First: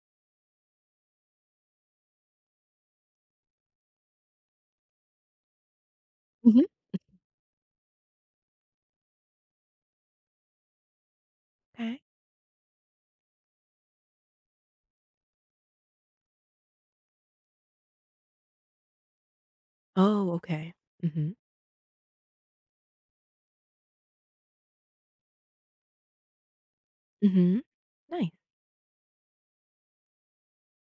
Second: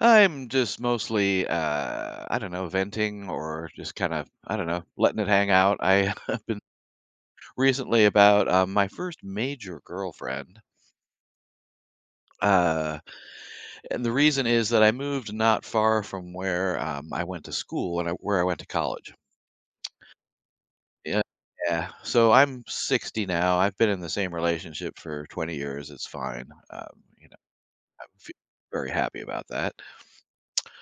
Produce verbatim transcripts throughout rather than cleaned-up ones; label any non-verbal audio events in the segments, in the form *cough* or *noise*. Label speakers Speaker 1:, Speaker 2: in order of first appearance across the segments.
Speaker 1: I'm just mostly, uh, I don't know, venting or just kind of, I don't know, letting it hang out. I *laughs* have been
Speaker 2: Mhm.
Speaker 1: recently about uh, my first major girlfriend.
Speaker 2: Okay.
Speaker 1: Uh, and the reason is that I moved not far from where um, I went to school and I, where I went to college.
Speaker 2: Oh, okay.
Speaker 1: Yeah.
Speaker 2: Mhm.
Speaker 1: Yeah. So I'm sixty now. I've been in the same relationship for twenty years. It's fine. Um, you know,
Speaker 2: Mhm.
Speaker 1: f-
Speaker 2: Nice.
Speaker 1: very happy about that.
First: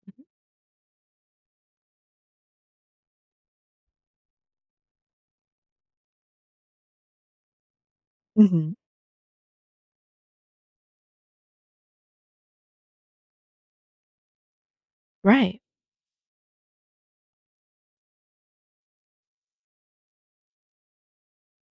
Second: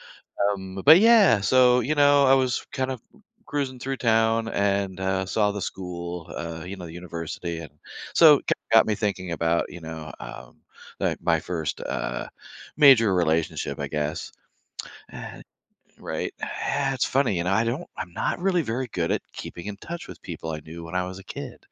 Speaker 2: Mhm.
Speaker 1: Um, but yeah, so you know, I was kind of cruising through town and uh, saw the school, uh, you know, the university, and so it kinda
Speaker 2: Mhm.
Speaker 1: got me thinking about you know, um, like my first uh, major relationship, I guess. And,
Speaker 2: Right.
Speaker 1: right? Yeah, it's funny, you know, I don't, I'm not really very good at keeping in touch with people I knew when I was a kid.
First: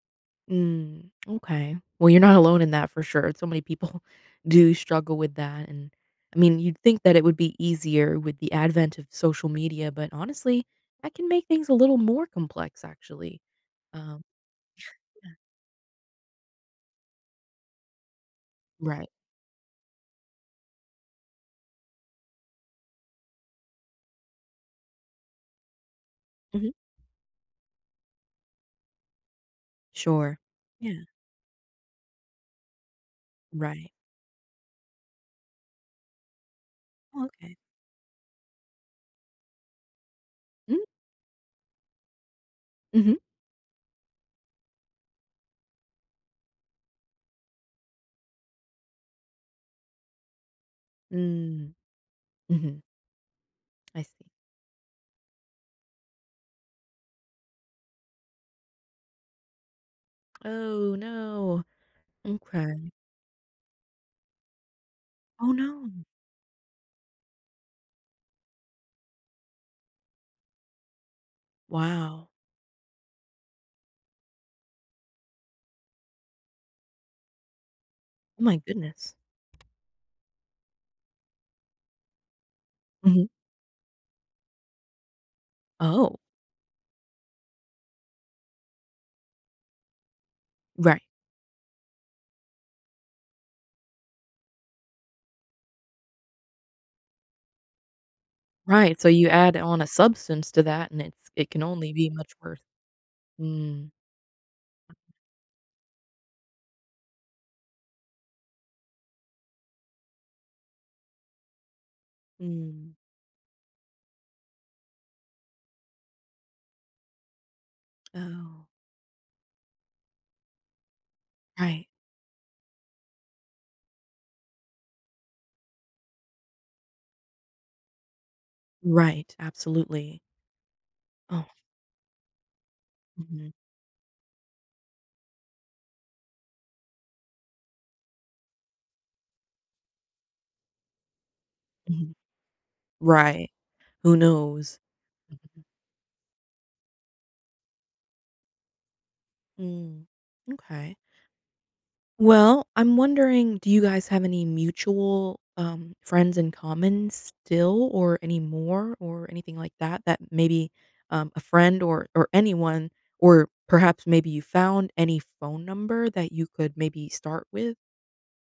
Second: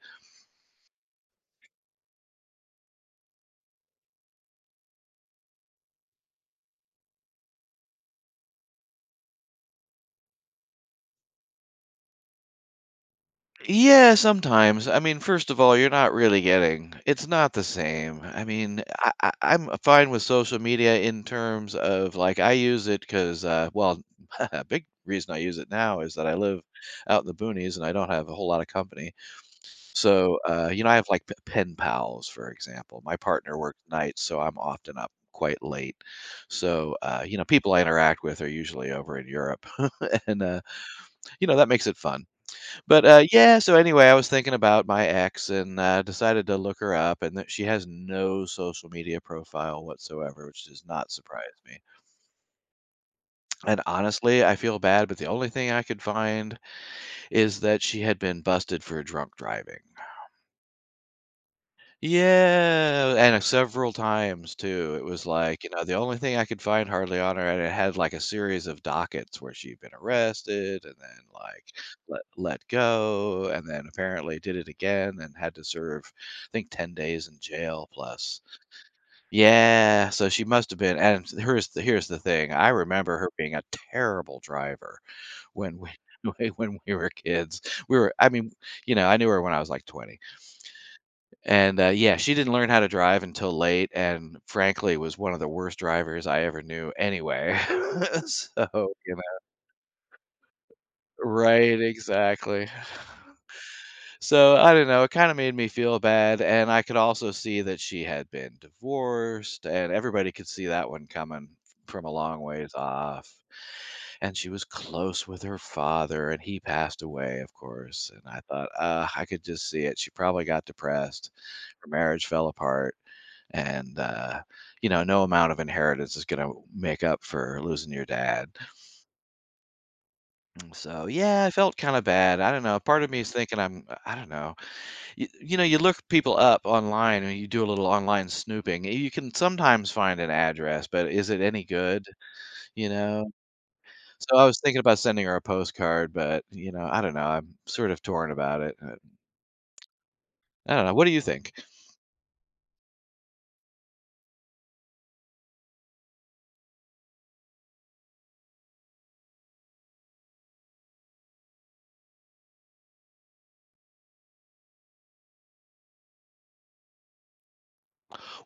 Speaker 2: Mm, okay. Well, you're not alone in that for sure. So many people *laughs* do struggle with that. And I mean, you'd think that it would be easier with the advent of social media, but honestly, that can make things a little more complex, actually.
Speaker 1: Yeah,
Speaker 2: Um,
Speaker 1: sometimes. I mean, first of all, you're not really getting it's not the same. I mean,
Speaker 2: right.
Speaker 1: I, I, I'm fine with social media in terms of like I use it because, uh, well, *laughs* a big reason I use it now is that I live
Speaker 2: Hmm.
Speaker 1: out in the boonies and I don't have a whole lot of company. So,
Speaker 2: Sure.
Speaker 1: uh, you know, I
Speaker 2: Yeah.
Speaker 1: have like p- pen pals, for example. My partner works
Speaker 2: Right.
Speaker 1: nights, so I'm often up quite late. So, uh,
Speaker 2: Oh,
Speaker 1: you know,
Speaker 2: okay.
Speaker 1: people I interact with are usually over in Europe. *laughs* and, uh,
Speaker 2: Mm-hmm.
Speaker 1: you know, that makes it fun but,
Speaker 2: Mm-hmm.
Speaker 1: uh, yeah, so anyway, I was thinking about my ex and, uh, decided to look her up, and that she has no social media profile whatsoever, which does not surprise me.
Speaker 2: Mm-hmm.
Speaker 1: And
Speaker 2: I see.
Speaker 1: honestly, I feel bad, but the only thing I could find is that she had been busted for drunk driving.
Speaker 2: Oh, no. Okay.
Speaker 1: Yeah, and, uh, several times too. It was
Speaker 2: Oh,
Speaker 1: like, you know,
Speaker 2: no.
Speaker 1: the only thing I could find hardly on her, and it had, like, a series of dockets where she'd been arrested and then, like, let
Speaker 2: Wow.
Speaker 1: let go, and then apparently did it again and had to serve, I think, ten days in jail plus.
Speaker 2: Oh my goodness.
Speaker 1: Yeah, so she must have been, and here's the here's the thing, I remember
Speaker 2: Mhm.
Speaker 1: her being a terrible driver when we
Speaker 2: Oh,
Speaker 1: *laughs* when we were kids. We were I mean, you know, I knew her when I was, like, twenty.
Speaker 2: right,
Speaker 1: And, uh, yeah, she didn't learn how to drive until late and frankly was one of the worst drivers I ever knew anyway. *laughs* So,
Speaker 2: right, so
Speaker 1: you know
Speaker 2: you add on a substance to that, and it's it can
Speaker 1: right,
Speaker 2: only be much worse.
Speaker 1: exactly.
Speaker 2: Mm.
Speaker 1: So, I don't know, it kinda made me feel bad, and I could also see that she had been divorced, and everybody could see that one coming from a long ways
Speaker 2: Mm.
Speaker 1: off. And she was close with her father, and he passed away, of course, and I
Speaker 2: Oh.
Speaker 1: thought, "Ugh," I could just see it. She probably got depressed.
Speaker 2: Right,
Speaker 1: Her marriage fell apart, and uh, you know no amount of inheritance is going to make up for losing your dad.
Speaker 2: right, absolutely.
Speaker 1: Mm, so yeah,
Speaker 2: Oh,
Speaker 1: I felt kind of bad. I don't know, part of me is
Speaker 2: mhm,
Speaker 1: thinking I'm, uh, I don't know, you, you know, you look people up online and you do a little online snooping, you can sometimes find an address, but is it any good,
Speaker 2: mhm.
Speaker 1: you know?
Speaker 2: Right. Who
Speaker 1: So I was thinking
Speaker 2: knows?
Speaker 1: about sending her a
Speaker 2: Mhm.
Speaker 1: postcard, but you know, I don't know, I'm sort of torn about it. Uh,
Speaker 2: Mm.
Speaker 1: I don't know,
Speaker 2: Okay.
Speaker 1: what do you think?
Speaker 2: Well, I'm wondering, do you guys have any mutual, um, friends in common still or any more, or anything like that, that maybe, um, a friend or or anyone, or perhaps maybe you found any phone number that you could maybe start with?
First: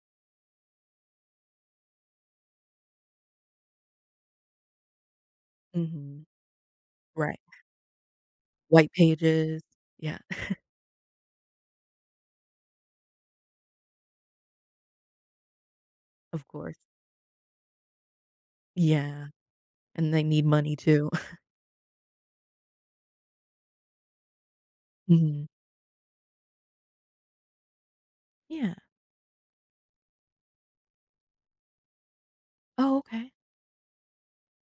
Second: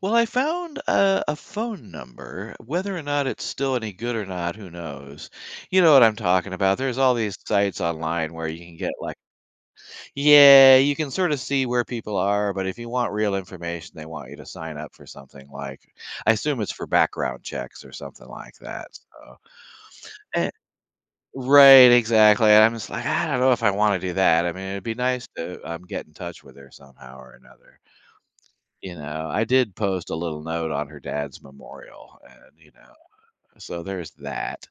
Speaker 1: Well, I found a, a phone number. Whether or not it's still any good or not, who knows? You know what I'm
Speaker 2: Mhm.
Speaker 1: talking about. There's all these
Speaker 2: Right.
Speaker 1: sites online where you can
Speaker 2: White
Speaker 1: get, like,
Speaker 2: pages. Yeah. *laughs*
Speaker 1: yeah, you can sort of see where people are, but if you want real information, they want you to sign up for something like, I
Speaker 2: Of
Speaker 1: assume, it's
Speaker 2: course.
Speaker 1: for background checks or something like that.
Speaker 2: Yeah,
Speaker 1: So,
Speaker 2: and they need
Speaker 1: eh,
Speaker 2: money too. *laughs*
Speaker 1: right, exactly. And I'm just like, I don't know if I want to do that. I mean, it'd be nice
Speaker 2: Mhm.
Speaker 1: to um, get in touch with her somehow or another.
Speaker 2: Yeah.
Speaker 1: You know, I did post a little note on her dad's memorial and, you know,
Speaker 2: Oh, okay.
Speaker 1: so there's that.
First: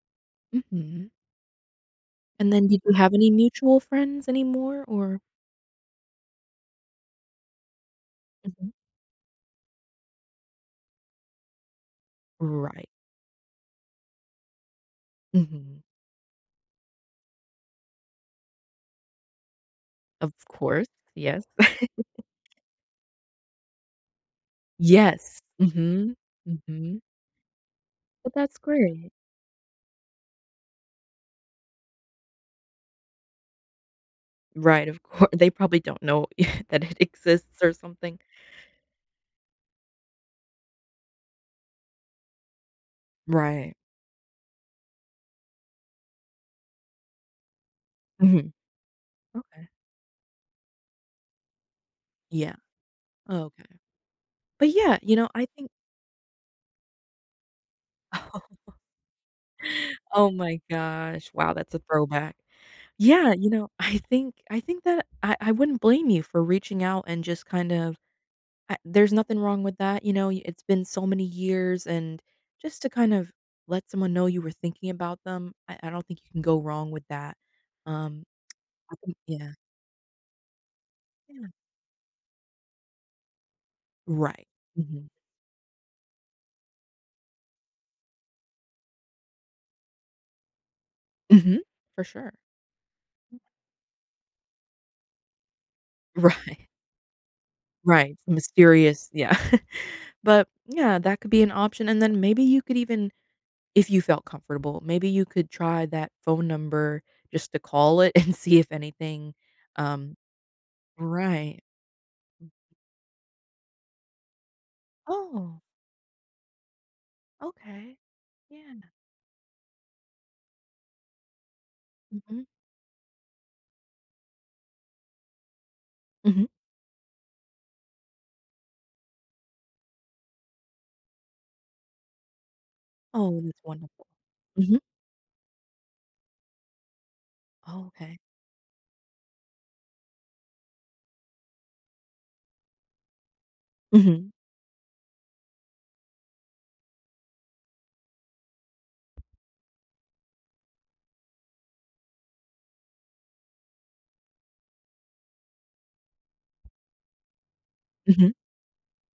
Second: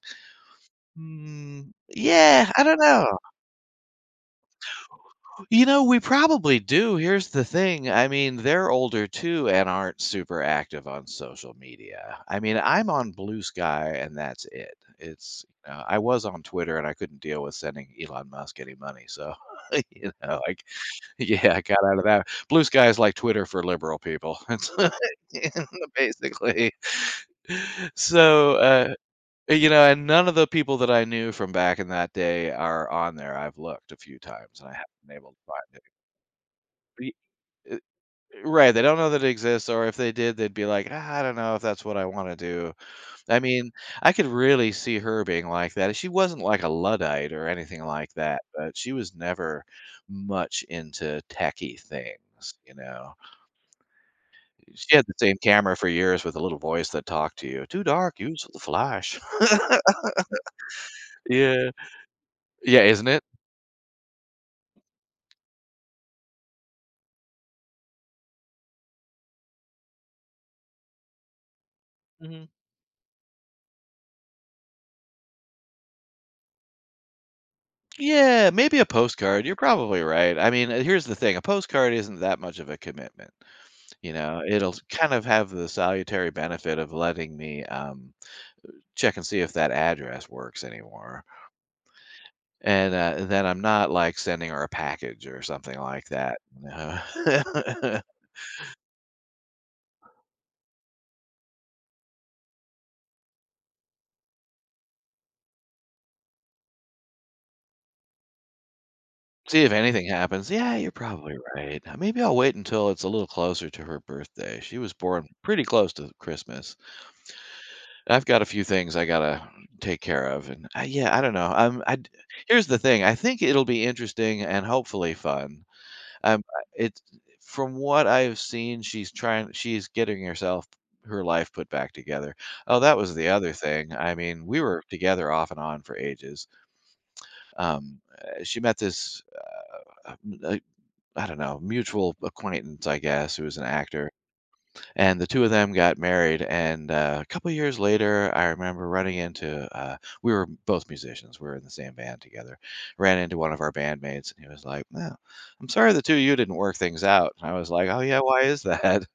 Speaker 2: Mhm.
Speaker 1: Mm, yeah,
Speaker 2: And
Speaker 1: I
Speaker 2: then
Speaker 1: don't
Speaker 2: did you have
Speaker 1: know.
Speaker 2: any mutual friends anymore, or
Speaker 1: You know, we probably do. Here's the thing. I mean, they're
Speaker 2: Mhm.
Speaker 1: older too, and aren't super active on social media. I mean, I'm
Speaker 2: Right.
Speaker 1: on Blue Sky and that's it. It's, you
Speaker 2: Mhm.
Speaker 1: know, I was on Twitter and I couldn't deal with sending Elon Musk any money. So, *laughs* you
Speaker 2: Of
Speaker 1: know, like,
Speaker 2: course, yes.
Speaker 1: yeah, I
Speaker 2: *laughs*
Speaker 1: got out of that. Blue Sky is like Twitter for liberal people. *laughs*
Speaker 2: Yes.
Speaker 1: It's *laughs*
Speaker 2: Mhm,
Speaker 1: basically.
Speaker 2: mhm.
Speaker 1: *laughs*
Speaker 2: But
Speaker 1: So,
Speaker 2: that's
Speaker 1: uh,
Speaker 2: great.
Speaker 1: you know, and none of the people that I knew from back in that day are on there. I've looked a few times and I
Speaker 2: Right, of
Speaker 1: haven't been
Speaker 2: course,
Speaker 1: able to
Speaker 2: they
Speaker 1: find
Speaker 2: probably
Speaker 1: it.
Speaker 2: don't know *laughs* that it
Speaker 1: Be-
Speaker 2: exists or
Speaker 1: uh,
Speaker 2: something.
Speaker 1: Right, they don't know that it exists, or if they did, they'd be like, "Ah, I don't know if that's what I want to do." I mean,
Speaker 2: Right.
Speaker 1: I could really see her being like that. She wasn't like a Luddite or anything like that,
Speaker 2: Mhm.
Speaker 1: but she was never
Speaker 2: Okay.
Speaker 1: much into techie things,
Speaker 2: Yeah.
Speaker 1: you know.
Speaker 2: Okay. But
Speaker 1: She
Speaker 2: yeah,
Speaker 1: had the
Speaker 2: you know,
Speaker 1: same
Speaker 2: I think
Speaker 1: camera for years with a little voice that talked to you. Too dark, use the
Speaker 2: *laughs*
Speaker 1: flash. *laughs*
Speaker 2: oh my gosh. Wow,
Speaker 1: Yeah.
Speaker 2: that's a throwback.
Speaker 1: Yeah, isn't it?
Speaker 2: Yeah, you know, I think I think that I I wouldn't blame you for reaching out and just kind of I there's nothing wrong with that, you know, y- it's been so many years, and
Speaker 1: Mhm.
Speaker 2: just to kind of let someone know you were thinking about them, I I don't think you can go wrong with that. Um,
Speaker 1: Yeah, maybe a
Speaker 2: I think,
Speaker 1: postcard.
Speaker 2: yeah.
Speaker 1: You're probably right. I mean, uh, here's the thing, a
Speaker 2: Yeah.
Speaker 1: postcard isn't that much of a commitment, you know?
Speaker 2: Right.
Speaker 1: It'll s
Speaker 2: Mhm.
Speaker 1: kind of have the salutary benefit of letting me, um, check and see if that address works anymore,
Speaker 2: Mhm. For sure.
Speaker 1: and, uh, then I'm not, like, sending her a package or something like that,
Speaker 2: Right.
Speaker 1: you
Speaker 2: *laughs*
Speaker 1: know? *laughs*
Speaker 2: Right. Mysterious, yeah. *laughs* But, yeah, that could be an option, and then maybe you could even, if you felt comfortable, maybe you could try that phone number just to call it *laughs* and see if anything,
Speaker 1: See if anything
Speaker 2: um
Speaker 1: happens. Yeah, you're probably
Speaker 2: right.
Speaker 1: right. Uh, maybe I'll wait until it's a little closer to her birthday. She was born
Speaker 2: Oh,
Speaker 1: pretty close to Christmas.
Speaker 2: okay.
Speaker 1: I've got a few
Speaker 2: Yeah.
Speaker 1: things I gotta take care of, and I, yeah, I don't know. Um, I d-
Speaker 2: Mhm,
Speaker 1: here's the thing. I think it'll be interesting and hopefully fun. Um,
Speaker 2: mhm.
Speaker 1: I- it's, from what I've seen, she's trying. She's getting herself, her life put back together. Oh, that was the
Speaker 2: Oh,
Speaker 1: other
Speaker 2: that's
Speaker 1: thing.
Speaker 2: wonderful.
Speaker 1: I mean, we
Speaker 2: Mhm.
Speaker 1: were together off and on for ages.
Speaker 2: Oh,
Speaker 1: Um,
Speaker 2: okay.
Speaker 1: uh, she met this, uh, m- uh, I don't know, mutual acquaintance, I guess, who was an actor,
Speaker 2: Mhm,
Speaker 1: and the two of them got married, and uh, a couple years later, I remember running into, uh, we were both musicians, we were in the same band together, ran into one of our bandmates, and he was like, "No, I'm sorry the two of you didn't work things out," and I was like, "Oh, yeah,
Speaker 2: mhm.
Speaker 1: why is that?" *laughs*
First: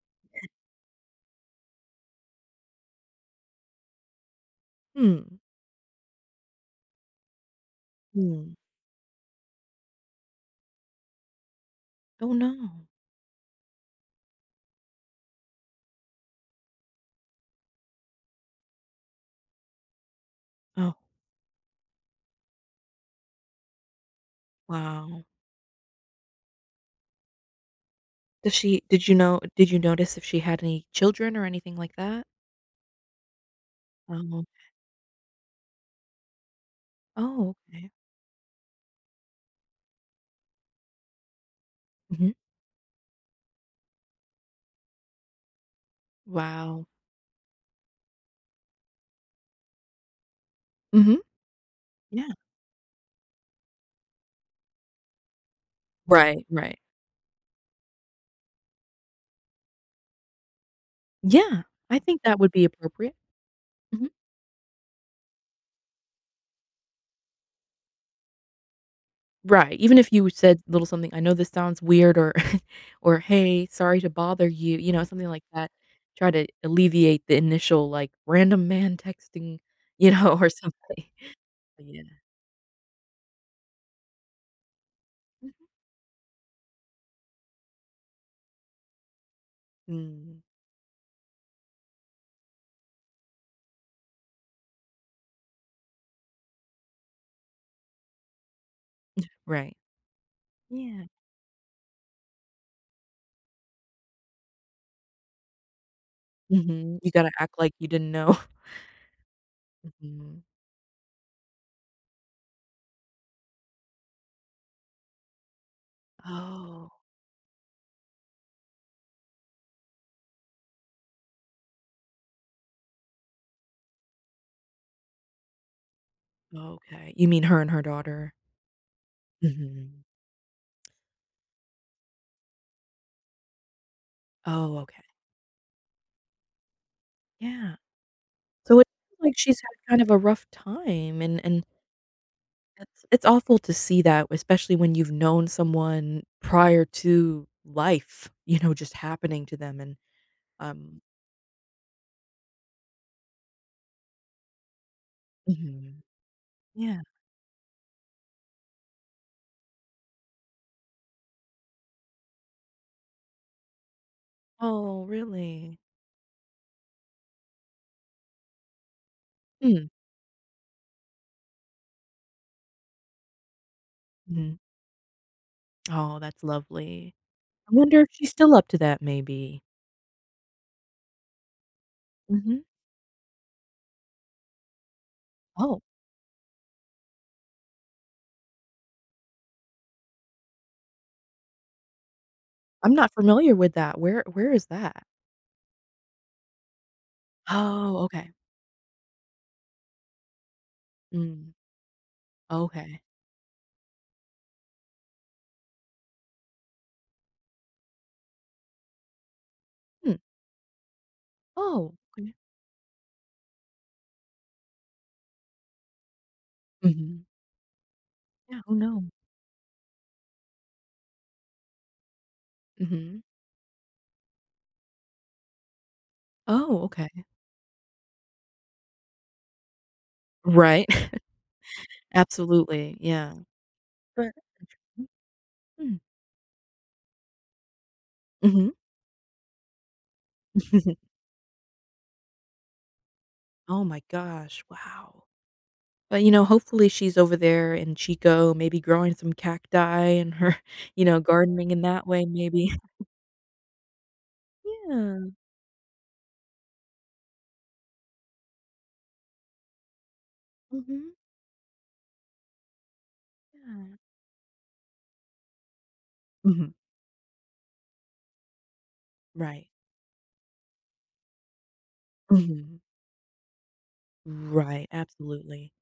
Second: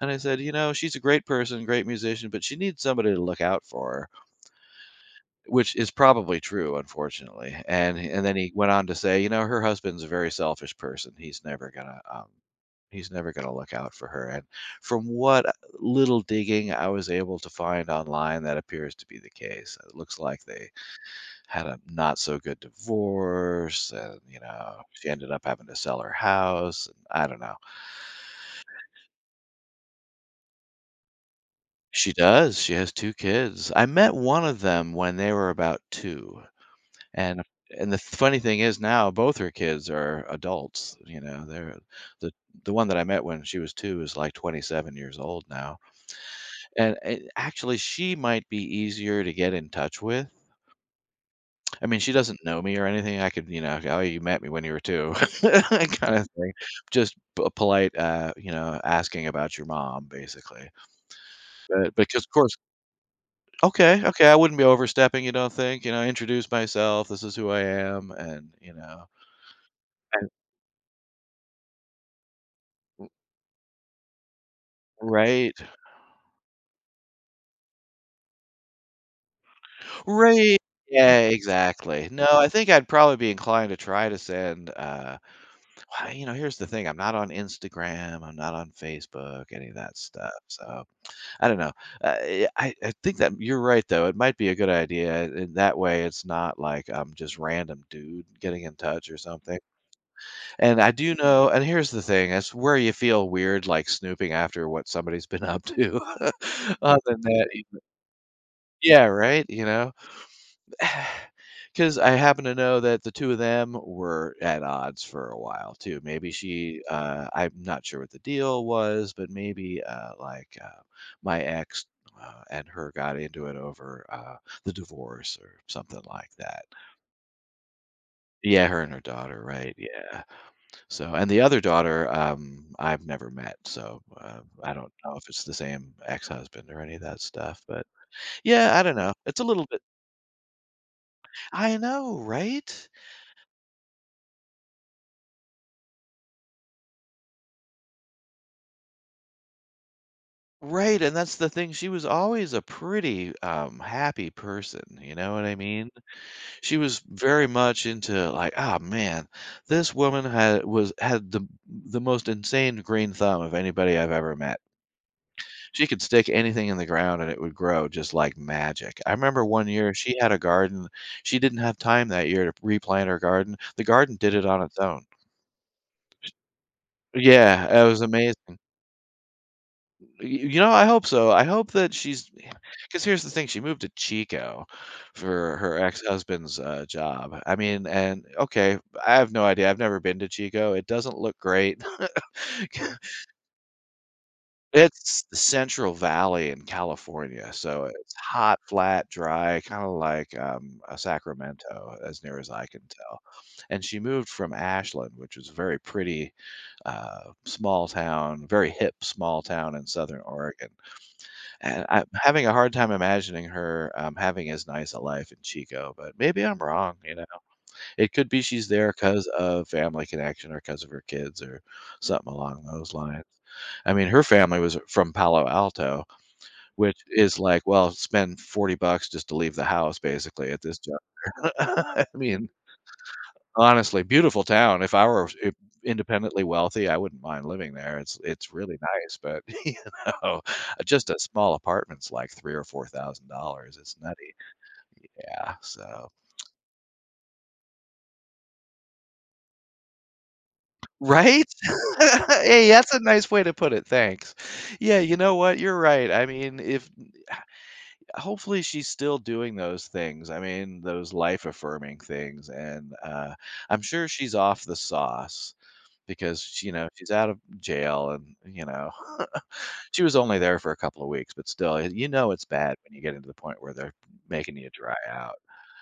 Speaker 1: And I said, you know, she's a great person, great musician, but she needs somebody to look out for her,
Speaker 2: Hmm,
Speaker 1: which is probably true, unfortunately, and and then he
Speaker 2: hmm.
Speaker 1: went on to say, "You know, her husband's a very selfish person. He's never gonna, um,
Speaker 2: Oh, no.
Speaker 1: he's never gonna look out for her." And from what uh, little digging I was able to find online, that appears to be the case. It looks like they
Speaker 2: Oh,
Speaker 1: had a not so good divorce, and you know, she
Speaker 2: wow.
Speaker 1: ended up having to sell her house. And I don't know.
Speaker 2: Does she did you know did you notice if she had any children or anything like
Speaker 1: She
Speaker 2: that?
Speaker 1: does. She has two kids. I met one
Speaker 2: Oh.
Speaker 1: of them when they were about two. And
Speaker 2: Oh, okay.
Speaker 1: and the funny thing is, now both her kids are adults, you know, they're the
Speaker 2: Mhm.
Speaker 1: the one that I met when she was two is, like, twenty-seven years old now,
Speaker 2: Wow.
Speaker 1: and and actually she might be easier to get in touch with.
Speaker 2: Mhm.
Speaker 1: I mean, she
Speaker 2: Yeah.
Speaker 1: doesn't know me or anything, I could, you know, "Oh, you met me when you were two," *laughs* kind of
Speaker 2: Right,
Speaker 1: thing.
Speaker 2: right.
Speaker 1: Just p- a polite, uh, you know, asking about your mom, basically.
Speaker 2: Yeah,
Speaker 1: But,
Speaker 2: I
Speaker 1: because,
Speaker 2: think
Speaker 1: of
Speaker 2: that
Speaker 1: course,
Speaker 2: would be appropriate.
Speaker 1: "Okay, okay, I wouldn't be overstepping, you don't think? You know, introduce myself, this is who I am," and, you know
Speaker 2: Right, even if
Speaker 1: and
Speaker 2: you said little something, "I know this sounds weird," or *laughs* or, "Hey, sorry to bother you," you know, something like
Speaker 1: right.
Speaker 2: that. Try to alleviate the initial, like, random man texting, you know, *laughs* or
Speaker 1: Right.
Speaker 2: something.
Speaker 1: Yeah,
Speaker 2: Yeah.
Speaker 1: exactly. No, I think I'd probably be inclined to try to send, uh well, you know, here's the thing, I'm not on Instagram, I'm not on Facebook, any of that stuff,
Speaker 2: Mhm.
Speaker 1: so, I don't know. Uh, eh, I I think that you're right, though, it might be a good idea, eh, in that way it's not like I'm just random dude getting in touch or something,
Speaker 2: Right.
Speaker 1: and I
Speaker 2: Yeah.
Speaker 1: do know, and here's the thing, it's where you feel weird, like, snooping after what somebody's been up to *laughs* on
Speaker 2: Mhm. You
Speaker 1: the
Speaker 2: gotta
Speaker 1: net.
Speaker 2: act like you didn't know.
Speaker 1: Yeah, right, you know?
Speaker 2: Mhm.
Speaker 1: 'Cause *sighs* I happen to know that the two of them were at odds for a while too. Maybe she,
Speaker 2: Oh,
Speaker 1: uh I'm not sure what the deal was, but maybe, uh, like, uh, my ex, uh, and her got into it over, uh, the divorce or something like that.
Speaker 2: okay. You mean her and her daughter?
Speaker 1: Yeah, her and her daughter, right,
Speaker 2: Mhm.
Speaker 1: yeah. So, and the other daughter, um, I've never met, so, uh, I
Speaker 2: Oh,
Speaker 1: don't
Speaker 2: okay.
Speaker 1: know if it's the same ex-husband or any of that stuff,
Speaker 2: Yeah.
Speaker 1: but yeah,
Speaker 2: So
Speaker 1: I
Speaker 2: it
Speaker 1: don't know.
Speaker 2: sounds like
Speaker 1: It's a
Speaker 2: she's
Speaker 1: little bit,
Speaker 2: had kind of a rough time, and and
Speaker 1: I know, right?
Speaker 2: It's it's awful to see that, especially when you've known someone prior to life, *laughs* you know, just happening to them, and,
Speaker 1: Right,
Speaker 2: um
Speaker 1: and that's the thing, she was always a pretty, um, happy person, you know what I mean?
Speaker 2: Mhm.
Speaker 1: She was
Speaker 2: Yeah.
Speaker 1: very much into, like, "Ah, man, this woman had was had the the most insane green thumb of anybody I've ever met.
Speaker 2: Oh, really?
Speaker 1: She could stick anything in the ground and it would grow just like magic." I remember one
Speaker 2: Mm,
Speaker 1: year she had a garden, she didn't have time that year to replant her garden, the garden did it
Speaker 2: mhm.
Speaker 1: on its own.
Speaker 2: Oh, that's lovely. I
Speaker 1: Yeah, it was
Speaker 2: wonder if she's still
Speaker 1: amazing.
Speaker 2: up to that maybe.
Speaker 1: Y you know, I hope so. I hope that she's,
Speaker 2: Mhm.
Speaker 1: because here's the thing, she moved to Chico for her
Speaker 2: Oh,
Speaker 1: ex-husband's, uh, job. I mean, and okay, I have no idea. I've never been to Chico. It doesn't look great.
Speaker 2: I'm not
Speaker 1: *laughs*
Speaker 2: familiar with that. Where where is that?
Speaker 1: It's the Central Valley in California, so
Speaker 2: Oh,
Speaker 1: it's
Speaker 2: okay.
Speaker 1: hot, flat, dry, kinda like, um, uh,
Speaker 2: Mm,
Speaker 1: Sacramento, as near as I can
Speaker 2: okay.
Speaker 1: tell. And she moved from Ashland, which is a very pretty, uh, small town, very hip small town in
Speaker 2: Hmm.
Speaker 1: Southern Oregon. And
Speaker 2: Oh,
Speaker 1: I'm
Speaker 2: okay.
Speaker 1: having a hard time imagining her, um, having as nice a life in Chico, but maybe I'm wrong, you know?
Speaker 2: Mhm.
Speaker 1: It could be
Speaker 2: Yeah,
Speaker 1: she's
Speaker 2: oh
Speaker 1: there
Speaker 2: no.
Speaker 1: because of family connection or because of her kids or something along those
Speaker 2: Mhm.
Speaker 1: lines. I mean, her family was from Palo Alto,
Speaker 2: Oh,
Speaker 1: which
Speaker 2: okay.
Speaker 1: is like, well, spend forty bucks just to leave the house basically at this
Speaker 2: Right.
Speaker 1: job.
Speaker 2: *laughs*
Speaker 1: *laughs* I mean,
Speaker 2: Absolutely, yeah.
Speaker 1: honestly,
Speaker 2: But
Speaker 1: beautiful town. If I were I
Speaker 2: mm,
Speaker 1: independently wealthy, I wouldn't mind living there. It's it's
Speaker 2: mhm.
Speaker 1: really nice, but, *laughs* you know, just
Speaker 2: *laughs*
Speaker 1: a small apartment's like three or four thousand dollars.
Speaker 2: Oh
Speaker 1: It's
Speaker 2: my
Speaker 1: nutty.
Speaker 2: gosh, wow.
Speaker 1: Yeah, so,
Speaker 2: But, you know, hopefully she's over there in Chico, maybe growing some cacti and her, *laughs* you know,
Speaker 1: right?
Speaker 2: gardening in that
Speaker 1: *laughs*
Speaker 2: way
Speaker 1: Hey,
Speaker 2: maybe.
Speaker 1: that's a
Speaker 2: *laughs*
Speaker 1: nice way to put it, thanks. Yeah, you
Speaker 2: Yeah,
Speaker 1: know what? You're right. I mean, if, hopefully, she's still doing those things. I mean, those
Speaker 2: mhm,
Speaker 1: life affirming things, and, uh, I'm
Speaker 2: yeah.
Speaker 1: sure she's off the sauce because, you
Speaker 2: Mhm,
Speaker 1: know, she's out of jail and, you know,
Speaker 2: right.
Speaker 1: she was only there for a couple of weeks, but still, eh, you know, it's bad
Speaker 2: Mhm.
Speaker 1: when you get into the point where they're making you
Speaker 2: Right,
Speaker 1: dry out.
Speaker 2: absolutely.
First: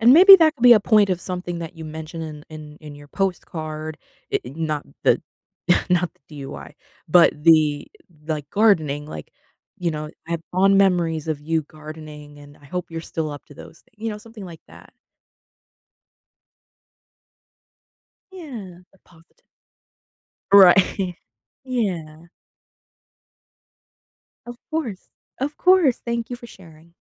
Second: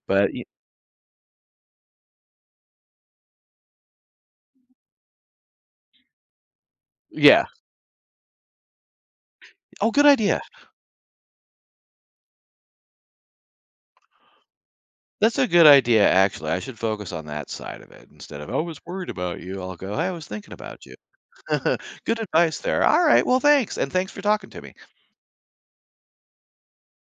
Speaker 2: And
Speaker 1: But
Speaker 2: maybe
Speaker 1: y
Speaker 2: that could be a point of something that you mention in in in your postcard, i i not the *laughs* not the D U I, but
Speaker 1: yeah.
Speaker 2: the, like, gardening, like,
Speaker 1: Oh,
Speaker 2: you
Speaker 1: good
Speaker 2: know, "I
Speaker 1: idea.
Speaker 2: have fond memories of you gardening, and I hope you're still up to those things." You know, something like that.
Speaker 1: That's a good idea, actually. I should focus on that side of it instead of, "Oh, I was
Speaker 2: Yeah, the
Speaker 1: worried about
Speaker 2: positive.
Speaker 1: you." I'll go, "Hey, I was thinking about you."
Speaker 2: Right. *laughs*
Speaker 1: *laughs*
Speaker 2: Yeah,
Speaker 1: Good advice there. Alright, well, thanks, and thanks for talking
Speaker 2: of
Speaker 1: to me.
Speaker 2: course, of course, thank you for sharing.